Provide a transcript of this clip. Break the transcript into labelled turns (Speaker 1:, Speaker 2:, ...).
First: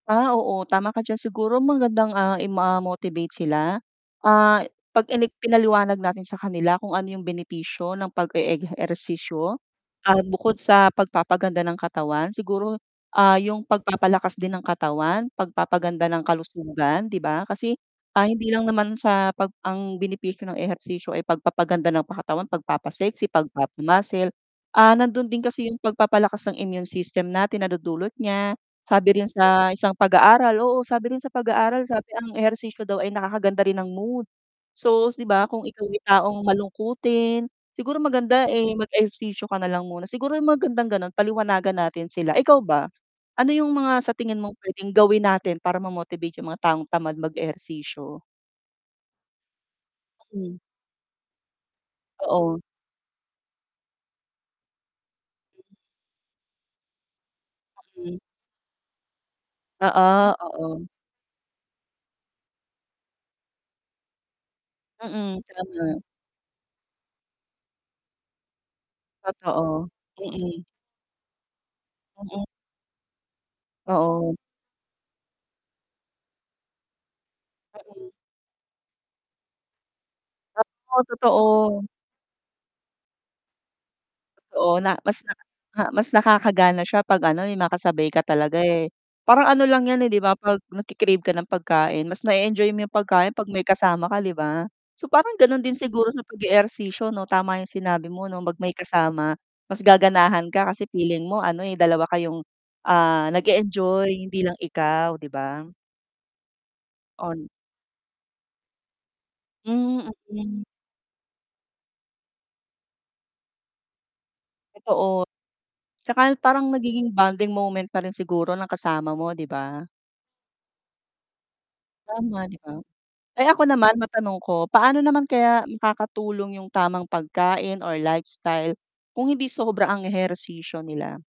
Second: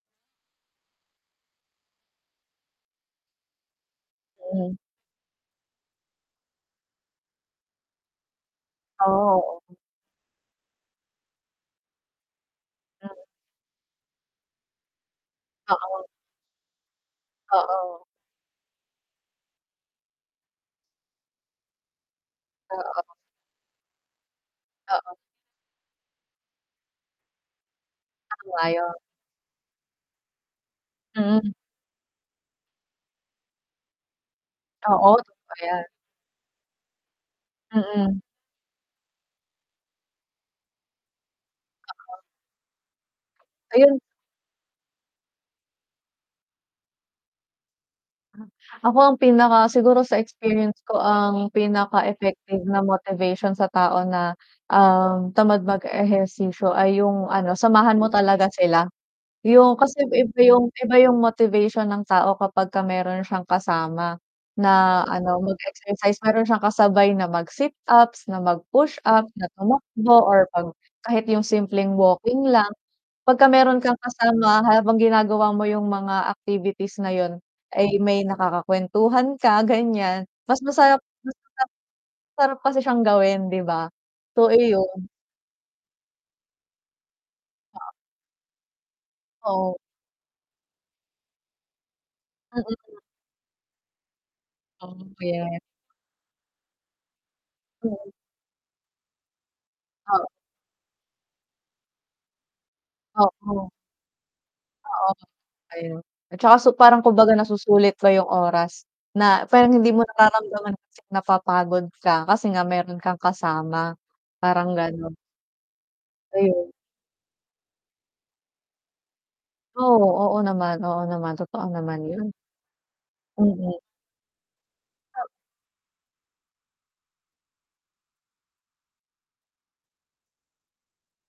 Speaker 1: Ah, oo tama ka diyan siguro magandang ah, i-motivate sila, ah,
Speaker 2: Hmm.
Speaker 1: 'pag inik pinaliwanag natin sa kanila kung ano 'yung benepisyo ng pag
Speaker 2: Oh, oo.
Speaker 1: e-ehersisyo, ah, bukod sa pagpapaganda ng katawan, siguro,
Speaker 2: [unintelligible]
Speaker 1: ah, yung pagpapalakas din ng katawan,
Speaker 2: Oo.
Speaker 1: pagpapaganda ng kalusugan 'di ba? Kasi,
Speaker 2: Oo.
Speaker 1: ah, hindi lang naman sa pag ang benepisyo ng ehersisyo ay pagpapaganda ng pa katawan, pag
Speaker 2: Oo.
Speaker 1: papa-sexy, pag papa-muscle, ah,
Speaker 2: Oo.
Speaker 1: nandun din kasi 'yung pagpapalakas ng immune system natin nadudulot niya,
Speaker 2: [unintelligible]
Speaker 1: sabi rin sa isang pag-aaral oo, sabi rin sa pag
Speaker 2: Hmm.
Speaker 1: aaral sabi ang ehersisyo daw ay nakakaganda rin ng mood. So
Speaker 2: Oo,
Speaker 1: 'di ba kung
Speaker 2: ayan.
Speaker 1: ikaw 'yung taong malungkutin, siguro
Speaker 2: Mm.
Speaker 1: maganda eh, mag ehersisyo ka nalang muna. Siguro, 'yung magandang gano'n paliwanagan natin sila. Ikaw ba? Ano 'yung
Speaker 2: Ayun.
Speaker 1: mga sa tingin mo p'wedeng gawin natin para ma-motivate 'yung mga taong tamad mag ehersisyo?
Speaker 2: Ako ang pinaka siguro sa
Speaker 1: Hmm.
Speaker 2: experience ko ang pinaka
Speaker 1: Oo.
Speaker 2: effective na motivation sa tao na, uhm, tamad mag ehersisyo ay 'yung ano samahan mo
Speaker 1: Mm.
Speaker 2: talaga sila. 'Yung kasi
Speaker 1: Oo,
Speaker 2: iba 'yung
Speaker 1: oo.
Speaker 2: iba 'yung motivation ng tao kapag meron siyang kasama, na ano
Speaker 1: Mm,
Speaker 2: mag
Speaker 1: tama.
Speaker 2: exercise, meron siyang kasabay na mag sit ups, na mag pushups, na
Speaker 1: Totoo,
Speaker 2: tumakbo or
Speaker 1: mm.
Speaker 2: 'pag kahit 'yung simpleng
Speaker 1: Mm.
Speaker 2: walking lang. Pag ka meron kang
Speaker 1: Oo.
Speaker 2: kasama habang ginagawa mo 'yung mga activities na 'yun, ay
Speaker 1: Mm.
Speaker 2: may nakakakwentuhan ka gan'yan, mas
Speaker 1: Oo,
Speaker 2: masarap mas
Speaker 1: totoo.
Speaker 2: masarap. Sarap kasi siyang gawin 'di ba? So,
Speaker 1: Oo na.
Speaker 2: iyon.
Speaker 1: Mas naka mas nakakagana siya 'pag ano, eh, may makasabay ka talaga eh. Parang ano
Speaker 2: Oh.
Speaker 1: lang 'yan eh 'di ba 'pag nagke-crave ka ng pagkain mas na-enjoy mo 'yung
Speaker 2: Mm.
Speaker 1: pagkain 'pag may kasama ka 'di ba? So, parang
Speaker 2: [unintelligible]
Speaker 1: gano'n din siguro sa pag-ehersisyo 'no, tama yung sinabi mo 'no 'pag may kasama, mas
Speaker 2: Oh.
Speaker 1: gaganahan ka kasi feeling mo ano eh, dalawa kayong, ah,
Speaker 2: Oo.
Speaker 1: nag-e-enjoy hindi lang
Speaker 2: Oo,
Speaker 1: ikaw 'di ba?
Speaker 2: ayun. At tsaka so parang kumbaga
Speaker 1: On
Speaker 2: nasusulit pa yung oras, na parang
Speaker 1: Hmm
Speaker 2: hindi mo
Speaker 1: [unintelligible]
Speaker 2: nararamdaman kasi napapagod ka, kasi nga meron kang kasama, parang gano'n.
Speaker 1: Totoo. Tsaka parang
Speaker 2: Ayun.
Speaker 1: nagiging bonding moment na rin siguro ng kasama mo 'di ba?
Speaker 2: Oo, oo naman, oo naman, totoo naman yun.
Speaker 1: Tama 'di ba? Ay ako
Speaker 2: Mm.
Speaker 1: naman matanong ko, paano naman kaya makakatulong yung tamang pagkain or lifestyle kung hindi sobra ang ehersisyo nila?